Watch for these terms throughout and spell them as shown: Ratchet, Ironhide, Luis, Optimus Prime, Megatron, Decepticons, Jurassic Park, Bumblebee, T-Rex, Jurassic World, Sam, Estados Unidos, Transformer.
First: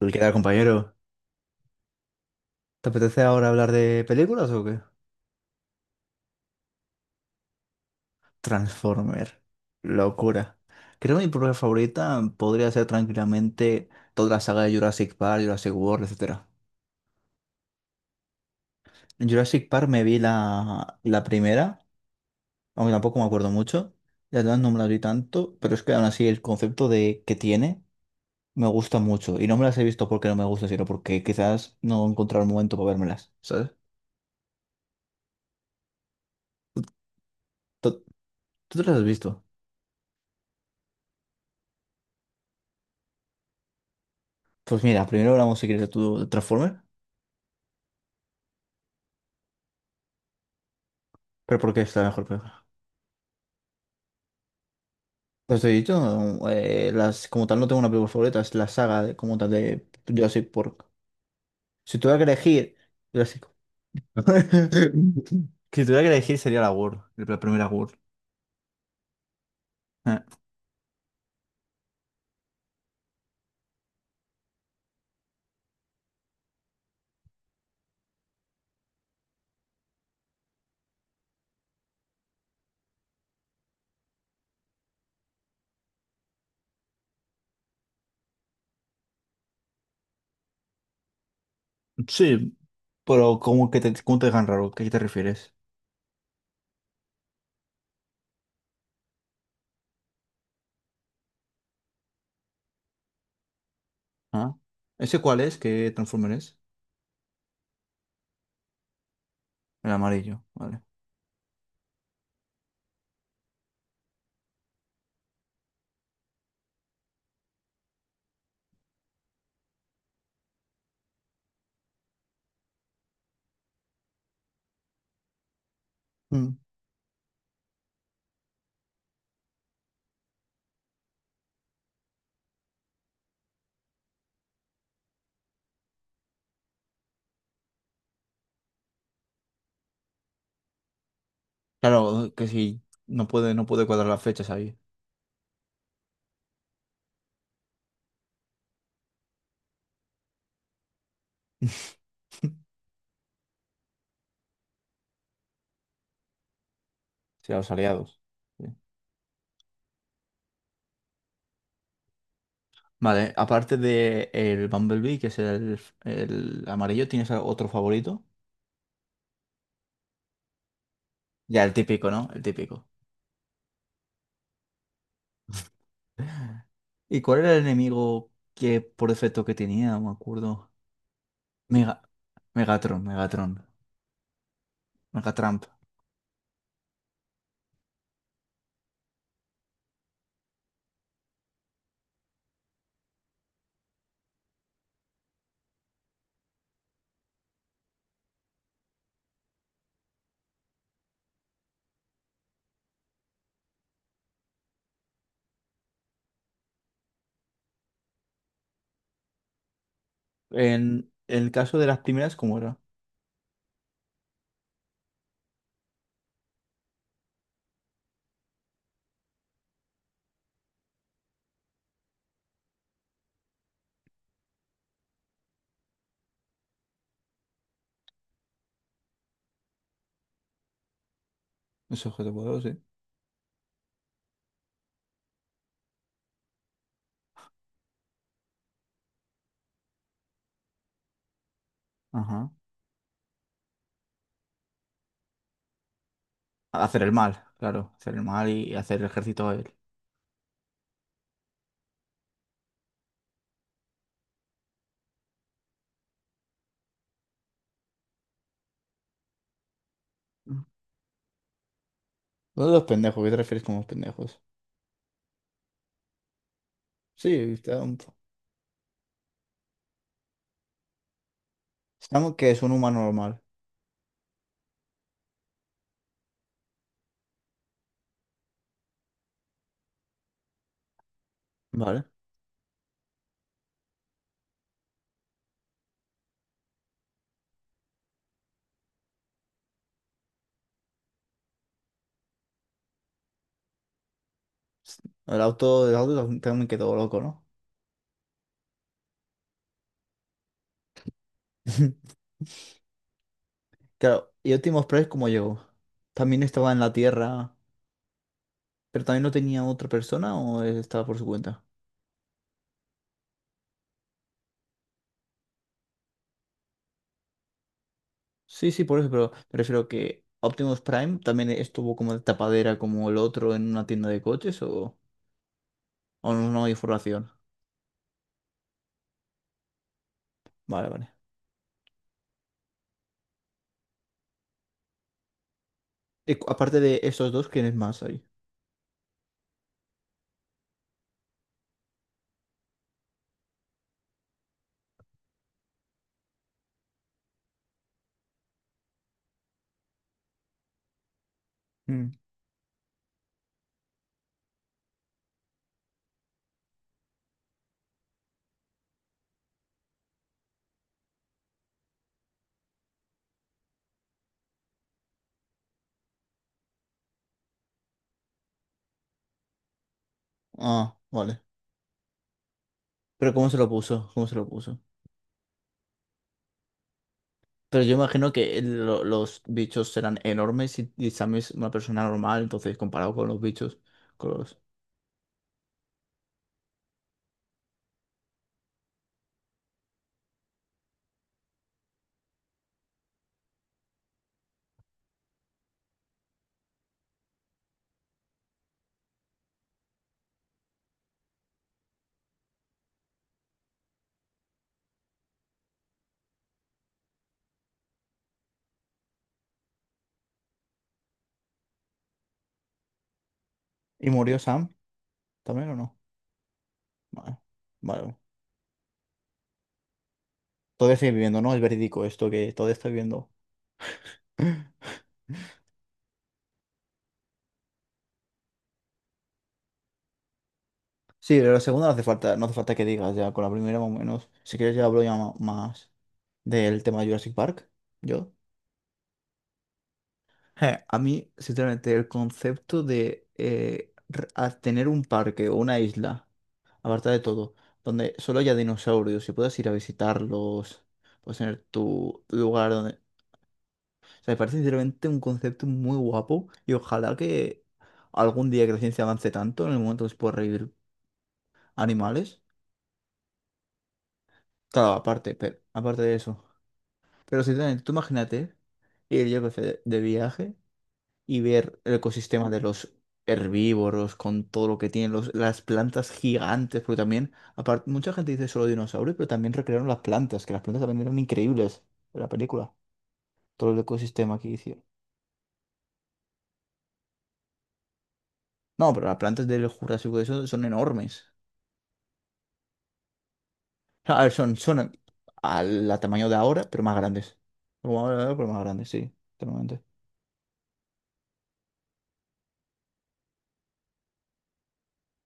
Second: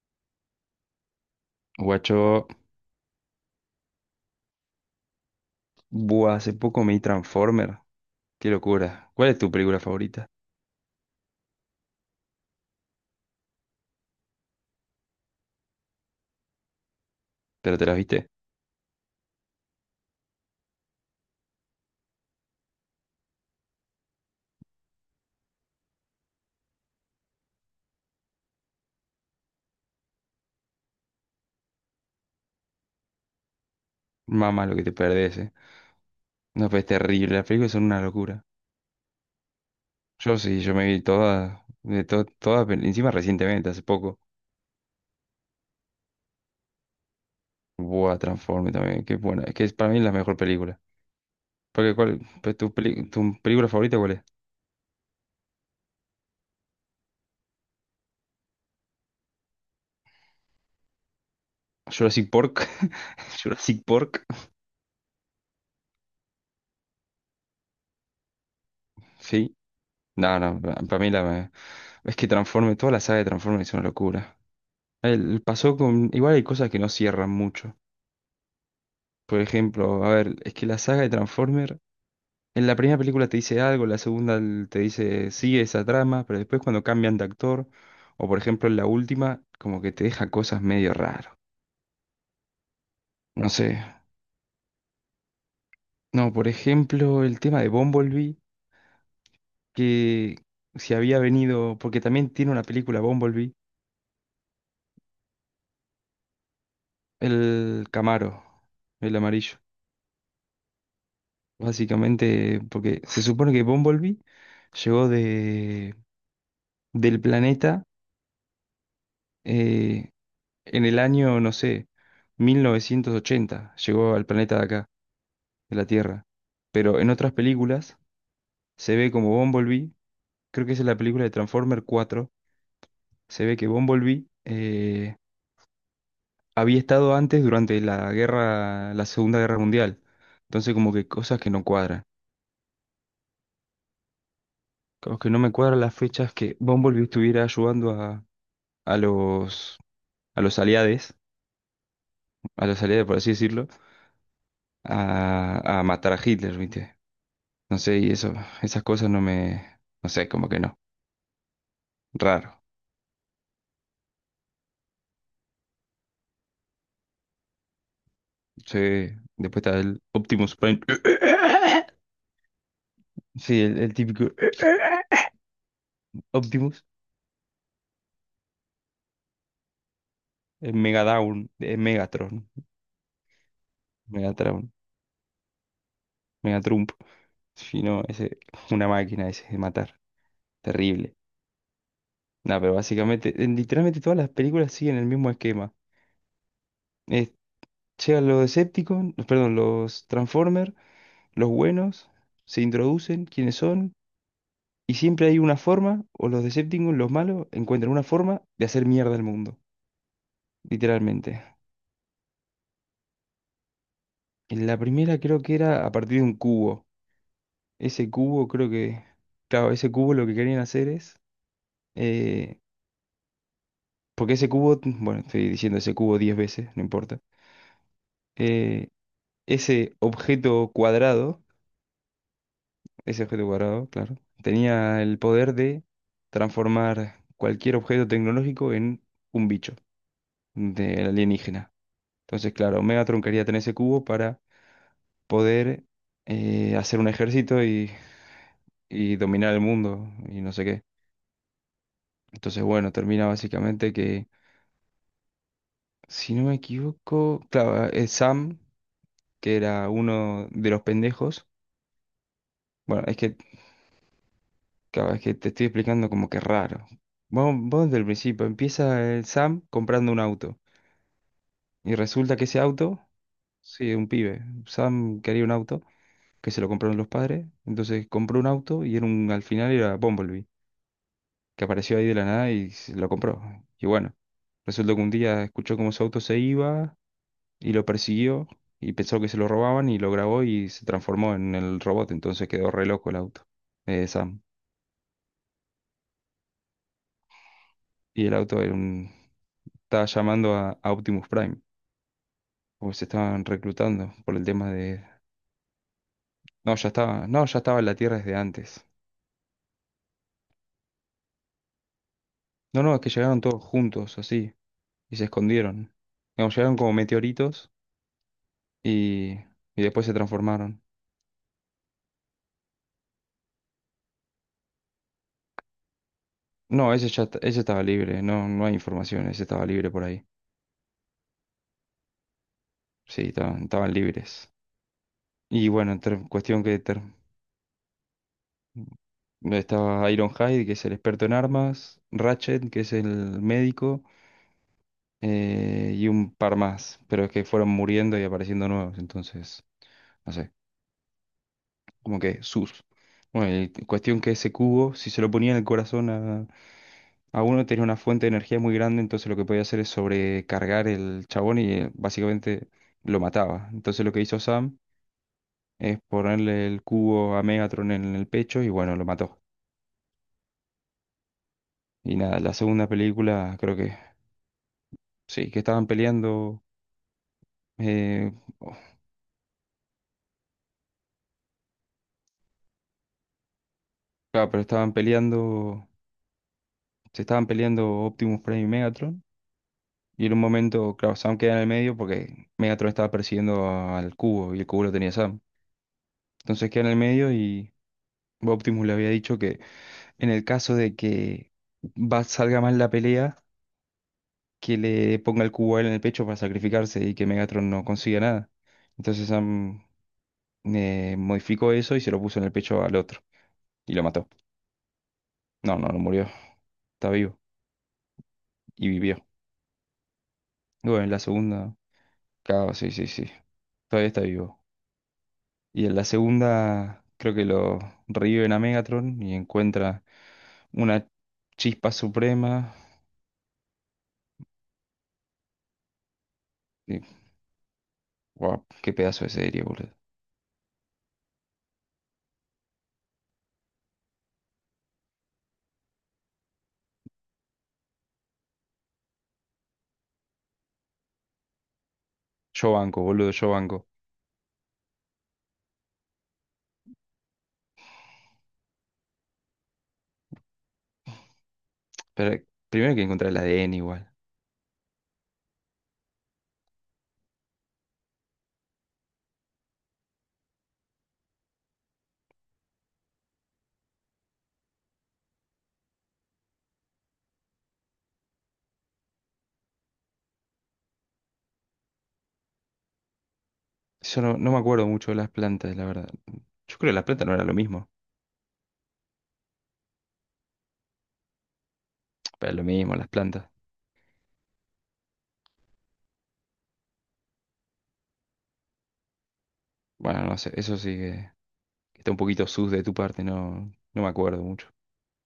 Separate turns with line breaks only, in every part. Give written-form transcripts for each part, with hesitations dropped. Uy, ¿qué tal, compañero?
Guacho,
¿Te apetece ahora hablar de películas o qué?
buah, hace poco me vi Transformer. Qué locura. ¿Cuál es
Transformer.
tu película favorita?
Locura. Creo que mi propia favorita podría ser tranquilamente toda la saga de Jurassic Park, Jurassic World, etcétera.
¿Pero te las viste?
En Jurassic Park me vi la primera, aunque tampoco me acuerdo mucho. Las demás no me las vi tanto, pero es que aún así el concepto de que tiene me gusta mucho. Y no me las he visto porque no me gusta, sino porque quizás no he encontrado el momento para vérmelas, ¿sabes?
Mamá, lo que te perdés, eh. No, pues es terrible. Las películas son una
¿Tú,
locura.
tú te las has visto?
Yo sí, yo me vi todas, todas, encima recientemente, hace poco.
Pues mira, primero hablamos si quieres de tu Transformer.
Buah, Transformer también, qué buena. Es que para mí la mejor película.
¿Pero por qué
Porque,
es la
¿cuál,
mejor
pues,
película?
tu película favorita cuál es?
Pues te he dicho, las, como tal no tengo una película favorita, es la saga de, como tal de Jurassic Park. Si tuviera que
Jurassic Park.
elegir... Jurassic-
Jurassic Park,
Si tuviera que elegir sería la World, la primera World.
sí.
Eh,
No, no, para mí la. Es que Transformer, toda la saga de Transformer es una locura. El, pasó con. Igual hay cosas que no cierran mucho. Por ejemplo, a ver, es que la saga de Transformer, en la primera película te dice algo, la segunda te dice sigue esa trama, pero después cuando cambian de actor, o por ejemplo en la última, como que te deja cosas medio raras.
Sí, pero
No
¿cómo
sé.
que te, cómo te dejan raro? ¿A qué te refieres?
No, por ejemplo, el tema de Bumblebee, que si había venido, porque también tiene una película Bumblebee,
¿Ah? ¿Ese cuál es? ¿Qué Transformer es?
el Camaro, el amarillo.
El amarillo, vale.
Básicamente, porque se supone que Bumblebee llegó de del planeta eh, en el año, no sé, 1980. Llegó al planeta de acá, de la Tierra.
Mm.
Pero en otras películas se ve como Bumblebee, creo que esa es la película de Transformer 4. Se ve que Bumblebee había estado antes durante la guerra, la Segunda Guerra Mundial. Entonces como que cosas que no cuadran.
Claro, que si no puede, no puede cuadrar las fechas ahí.
Como que no me cuadran las fechas que Bumblebee estuviera ayudando a los, a los aliados, por así decirlo, a matar a Hitler, ¿viste?
Si a los
No sé, y
aliados.
eso,
Sí.
esas cosas no me, no sé, como que no. Raro.
Vale, aparte de el Bumblebee, que es el amarillo, ¿tienes otro favorito?
Sí, después está el Optimus Prime.
Ya, el típico, ¿no? El típico.
Sí, el típico Optimus,
¿Y cuál era el enemigo que por defecto que tenía? No me acuerdo.
el Megadown, el
Mega,
Megatron,
Megatron, Megatron,
Megatron,
Megatramp.
Megatrump. Si no, ese, una máquina ese de matar. Terrible. No, pero básicamente, literalmente todas las películas siguen el mismo esquema. Es- Llegan los Decepticons, perdón, los Transformers, los buenos, se introducen, quiénes son. Y siempre hay una forma, o los Decepticons, los malos, encuentran una forma de hacer mierda al mundo,
En
literalmente.
el caso de las primeras, ¿cómo era?
En la primera creo que era a partir de un cubo. Ese cubo creo que, claro, ese cubo lo que querían hacer es, eh, porque ese cubo, bueno, estoy diciendo ese cubo 10 veces, no importa. Eh, Ese objeto cuadrado,
Ese objeto poderoso, sí.
ese objeto cuadrado, claro, tenía el poder de transformar cualquier objeto tecnológico en un bicho de alienígena.
Ajá.
Entonces, claro, Megatron quería tener ese cubo para poder hacer
Hacer
un
el mal,
ejército y,
claro. Hacer el mal y hacer el
y
ejército
dominar
a
el
él.
mundo y no sé qué. Entonces, bueno, termina básicamente que, si no me equivoco, claro, Sam, que era uno
Uno
de los pendejos,
de los
bueno, es
pendejos, ¿qué te
que,
refieres con los pendejos?
claro, es que te estoy explicando como que raro.
Sí,
Vos,
está
vos
un...
desde el principio, empieza el Sam comprando un auto y
Estamos
resulta que
que
ese
es un humano
auto,
normal.
sí, un pibe, Sam quería un auto que se lo compraron los padres, entonces compró un auto y era un, al final era Bumblebee. Que apareció
Vale.
ahí de la nada y se lo compró. Y bueno, resultó que un día escuchó cómo su auto se iba y lo persiguió y pensó que se lo robaban y lo grabó y se transformó en el robot. Entonces quedó re loco el auto, Sam.
El auto también me quedó loco, ¿no?
Y el auto era estaba llamando a Optimus Prime, porque se estaban reclutando
Claro,
por el
¿y
tema
Optimus
de.
Prime cómo llegó? ¿También estaba
No,
en
ya
la
estaba, no,
Tierra,
ya estaba en la Tierra desde antes.
pero también no tenía otra persona o él estaba por su cuenta?
No, no, es que llegaron todos juntos así y se escondieron. Digamos, llegaron como meteoritos
Sí, sí, por eso, pero
y,
me
y
refiero
después se
que Optimus
transformaron.
Prime también estuvo como de tapadera como el otro en una tienda de coches o no, no hay
No, ese ya
información.
t- ese estaba libre, no, no hay información, ese estaba libre por ahí.
Vale, vale.
Sí, estaban libres. Y bueno,
Y cu-
cuestión que
aparte de esos dos, ¿quién es más ahí?
estaba Ironhide, que es el experto en armas, Ratchet, que es el médico, y un par más, pero es que fueron muriendo y apareciendo nuevos, entonces, no sé,
Mm.
como que sus. Bueno, y cuestión que ese cubo, si se lo ponía en el corazón a uno, tenía una fuente de energía muy grande, entonces lo que podía hacer es sobrecargar el chabón y básicamente lo mataba. Entonces lo que hizo Sam es ponerle el cubo a Megatron en el pecho y bueno, lo mató.
Ah, vale.
Y nada, la segunda
Pero ¿cómo se
película
lo
creo que
puso? ¿Cómo se lo puso?
sí, que estaban peleando,
Pero yo imagino
eh,
que
oh,
el- lo- los bichos serán enormes y Sam es una persona normal, entonces comparado con los bichos. Con
claro,
los-
pero estaban peleando, se estaban peleando Optimus Prime y Megatron. Y en un momento, claro, Sam queda en el medio porque Megatron estaba persiguiendo al cubo y el cubo lo tenía Sam. Entonces queda en el medio y Optimus le había dicho, en el caso de que salga mal la pelea, que le ponga el cubo a él en el pecho para sacrificarse y que Megatron no consiga nada. Entonces Sam modificó eso y se lo puso en el pecho al otro. Y lo
¿Y
mató.
murió Sam también o
No, no,
no?
no murió. Está vivo.
Vale. Vale.
Y vivió.
Todavía
Bueno,
sigue
en la
viviendo, ¿no? Es
segunda.
verídico esto que todavía
Claro,
está
sí, sí,
viviendo.
sí. Todavía está vivo. Y en la segunda, creo que lo reviven a Megatron y encuentra una
Sí, pero la segunda
chispa
no hace falta, no hace falta
suprema.
que digas ya, con la primera más o menos. Si quieres ya hablo ya ma- más del tema
Y,
de Jurassic Park. Yo.
guau, qué pedazo de serie, boludo.
A mí, sinceramente, el concepto de r- a tener un parque o una isla. Aparta de todo, donde solo haya dinosaurios y puedas ir a visitarlos, puedes tener tu lugar
Yo
donde...
banco,
O
boludo, yo banco.
sea, me parece sinceramente un concepto muy guapo y ojalá que algún día que la ciencia avance tanto en el momento que se pueda revivir animales.
Pero primero hay que encontrar el ADN igual.
Claro, aparte, pero, aparte de eso. Pero si tú imagínate ir, yo que sé, de viaje. Y ver el ecosistema de los herbívoros con todo lo que tienen los, las plantas gigantes, porque también, aparte, mucha gente dice solo dinosaurios, pero también recrearon las plantas, que las plantas también eran increíbles en la película, todo el
Yo no,
ecosistema que
no me
hicieron.
acuerdo mucho de las plantas, la verdad. Yo creo que las plantas no era lo mismo.
No, pero las plantas del Jurásico de eso son enormes.
Pero lo mismo, las plantas.
A ver, son, son al, al tamaño de ahora, pero más grandes. Como ahora, pero más grandes, sí, totalmente.
Bueno, no sé, eso sí que está un poquito sus de tu parte, no, no me acuerdo mucho.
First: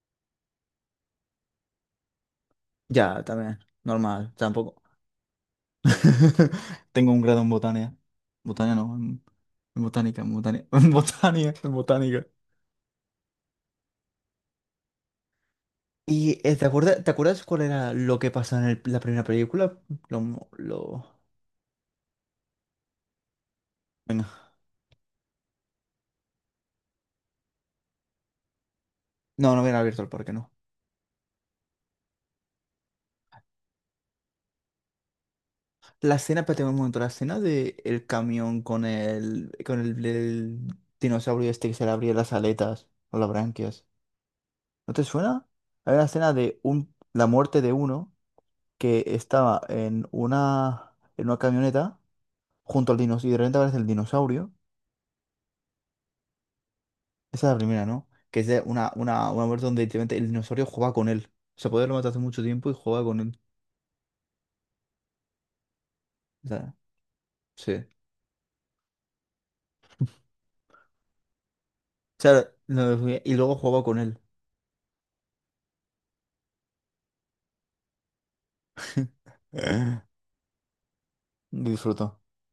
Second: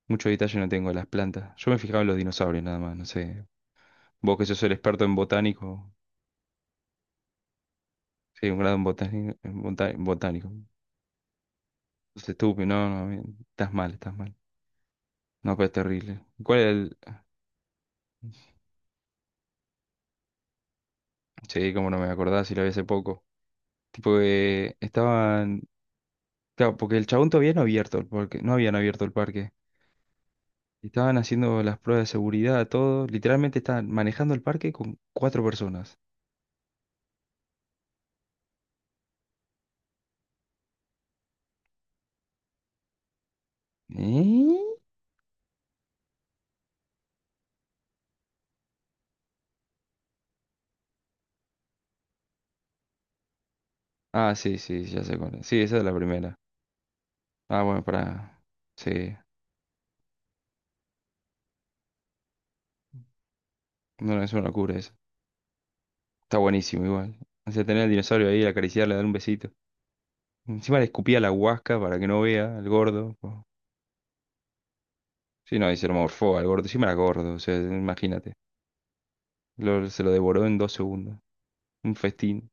Mucho detalle no tengo de las plantas. Yo me fijaba en los dinosaurios nada más, no
Ya,
sé.
también, normal,
Vos que sos el
tampoco.
experto en botánico.
Tengo un grado en botánica.
Sí, un
Botánica
grado en
no,
botánico. En bota- en
en
botánico.
botánica, en botánica, en botánica.
Sos estúpido, no, no, bien, estás mal, estás mal. No, pero es terrible.
¿Y
¿Cuál era el?
te acuerdas cuál era lo que pasó en el- la primera película? Lo...
Sí, como no me acordaba si lo vi hace poco. Tipo
Venga.
que estaban. Claro, porque el chabón todavía no había abierto el parque, no habían abierto el parque.
No, no habían abierto el parque, no.
Estaban haciendo las pruebas de seguridad, todo. Literalmente estaban manejando el parque con cuatro personas.
La escena, espérate un momento, la escena de el camión con el dinosaurio este que se le abría las aletas o las branquias.
¿Eh?
¿No te suena? Hay una escena de un, la muerte de uno que estaba en una camioneta junto al dinosaurio, y de repente aparece el
Ah,
dinosaurio.
sí, sí, ya sé cuál es. Sí, esa es la primera.
Esa es la
Ah, bueno,
primera, ¿no? Que
para.
es de
Sí,
una muerte donde literalmente el dinosaurio juega con él. O sea, poder lo mató hace mucho tiempo y jugaba con él.
no, no, es una locura eso. Está
O sea,
buenísimo igual. O sea,
sí.
tener
O
al dinosaurio ahí, acariciarle, darle un besito. Encima le escupía la huasca para que no
sea,
vea al
lo-
gordo.
y
Po.
luego jugaba con él.
Sí, no, y se lo morfó al gordo. Encima era gordo, o sea, imagínate. Lo- se lo devoró en 2 segundos. Un
Disfruto.
festín,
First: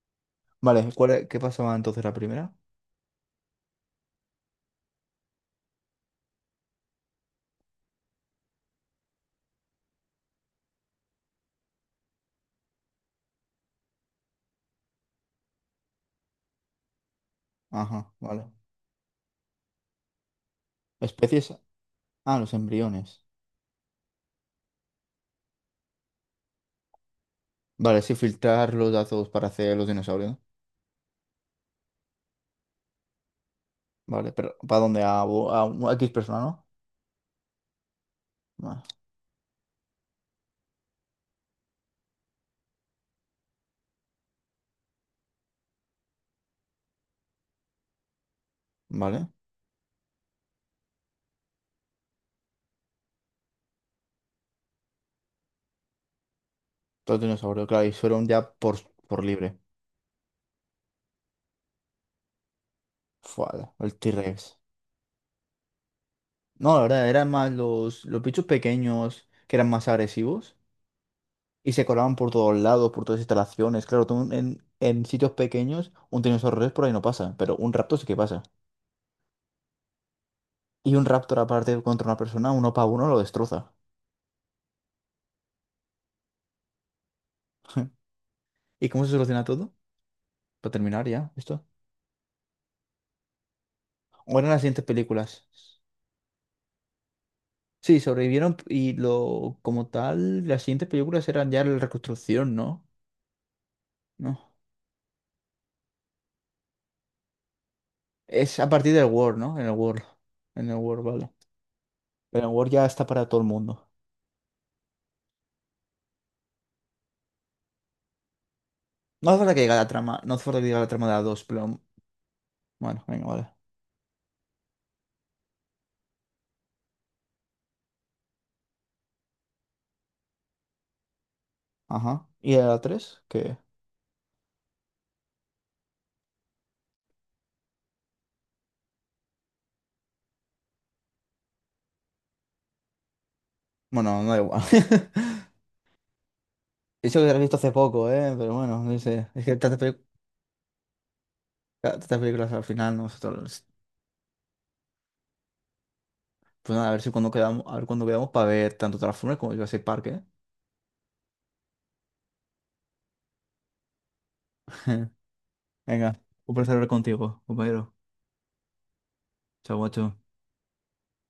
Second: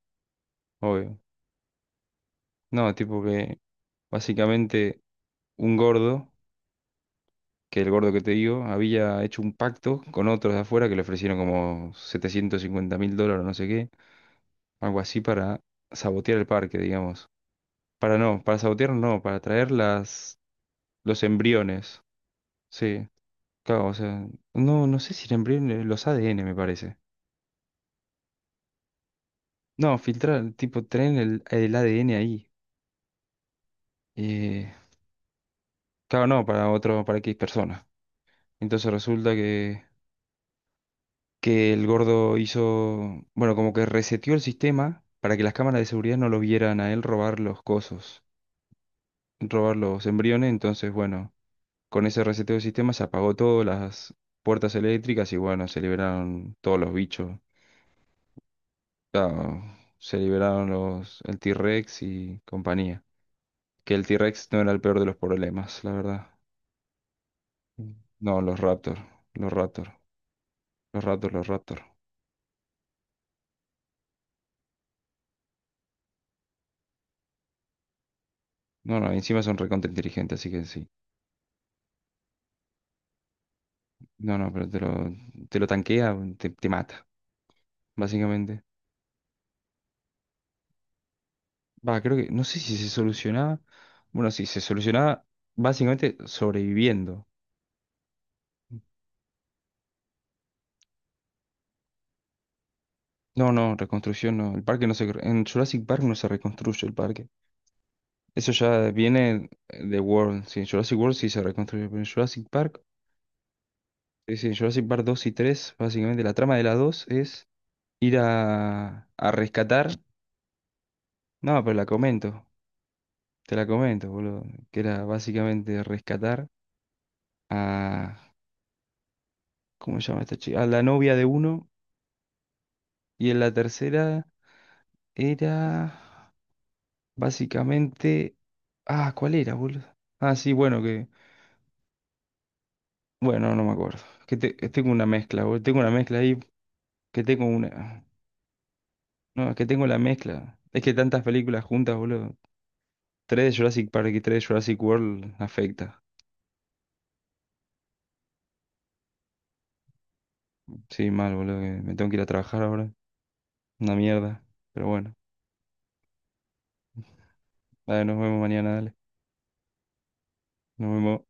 Vale, ¿cuál
obvio.
es- qué pasaba entonces la primera?
No, tipo que básicamente, un gordo, que el gordo que te digo, había hecho un pacto con otros de afuera que le ofrecieron como 750 mil dólares, no sé qué, algo así para sabotear el parque, digamos.
Ajá,
Para no,
vale.
para sabotear no, para traer las, los
Especies.
embriones.
Ah, los
Sí,
embriones.
claro, o sea, no, no sé si el embrión, los ADN me parece.
Vale, sí, filtrar los datos para hacer los
No,
dinosaurios, ¿no?
filtrar, tipo, traen el ADN ahí.
Vale, pero
Eh,
¿para dónde? A, bo- a un- a X
claro,
persona,
no,
¿no?
para otro, para X persona.
Ah,
Entonces resulta que el gordo hizo, bueno, como que reseteó el sistema para que las cámaras de seguridad no lo vieran a él robar los cosos,
vale.
robar los embriones, entonces, bueno, con ese reseteo del sistema se apagó todas las puertas eléctricas y bueno, se liberaron todos los
Todos
bichos.
dinosaurios, claro, y fueron ya por libre.
Claro, se liberaron los, el T-Rex y compañía.
Fua,
Que
el
el T-Rex
T-Rex.
no era el peor de los problemas, la verdad.
No, la verdad, eran más
Mm.
los
No,
bichos
los Raptor,
pequeños
los
que eran más
Raptor,
agresivos
los Raptor, los
y
Raptor.
se colaban por todos lados, por todas las instalaciones. Claro, tú en sitios pequeños, un tiranosaurio rex por ahí no pasa, pero un raptor sí que pasa.
No, no, encima son recontra inteligentes, así que sí.
Y un raptor aparte contra una persona, uno para uno lo destroza.
No, no, pero te lo tanquea, bueno, te mata, básicamente.
¿Y cómo se soluciona todo? Para terminar ya, esto.
Va, creo que, no sé si se solucionaba. Bueno,
¿O
sí,
eran
se
las siguientes
solucionaba
películas?
básicamente sobreviviendo.
Sí, sobrevivieron y lo como tal, las siguientes películas eran ya la reconstrucción, ¿no?
No, no, reconstrucción
No.
no. El parque no se. En Jurassic Park no se reconstruye el parque. Eso
Es a
ya
partir del World,
viene
¿no? En el
de
World.
World. Sí, en
En el
Jurassic
World,
World
vale.
sí se reconstruye. Pero en
Pero
Jurassic
en Word
Park,
ya está para todo el mundo.
sí, sí, en Jurassic Park 2 y 3 básicamente la trama de la dos es ir a,
No
a
hace falta que llegue la
rescatar.
trama. No hace falta que llegue la trama de la 2,
No, pero
pero...
la comento.
Bueno, venga, vale.
Te la comento, boludo. Que era básicamente rescatar a ¿cómo se llama esta chica? A la novia de uno.
Ajá. ¿Y de la 3?
Y en la
Que...
tercera era básicamente. Ah, ¿cuál era, boludo? Ah, sí, bueno, que. Bueno, no me acuerdo.
Bueno, no da
Que
igual.
que tengo una mezcla, boludo. Tengo una mezcla ahí.
Eso
Que
que lo he
tengo
visto hace
una.
poco, ¿eh? Pero bueno, no sé. Es
No,
que
es que
tantas
tengo la
pelic-
mezcla. Es que tantas películas juntas,
tantas
boludo.
películas al final, ¿no?
Tres de
Nosotros...
Jurassic Park y tres de Jurassic World afecta.
Pues nada, a ver si cuando quedamos, a ver cuándo quedamos para ver tanto Transformers como Jurassic Park, ¿eh?
Sí, mal, boludo. Que me tengo que ir a trabajar ahora. Una mierda. Pero bueno.
Venga, un placer hablar contigo, compañero.
Dale, nos vemos mañana, dale.
Chao, guacho.
Nos vemos.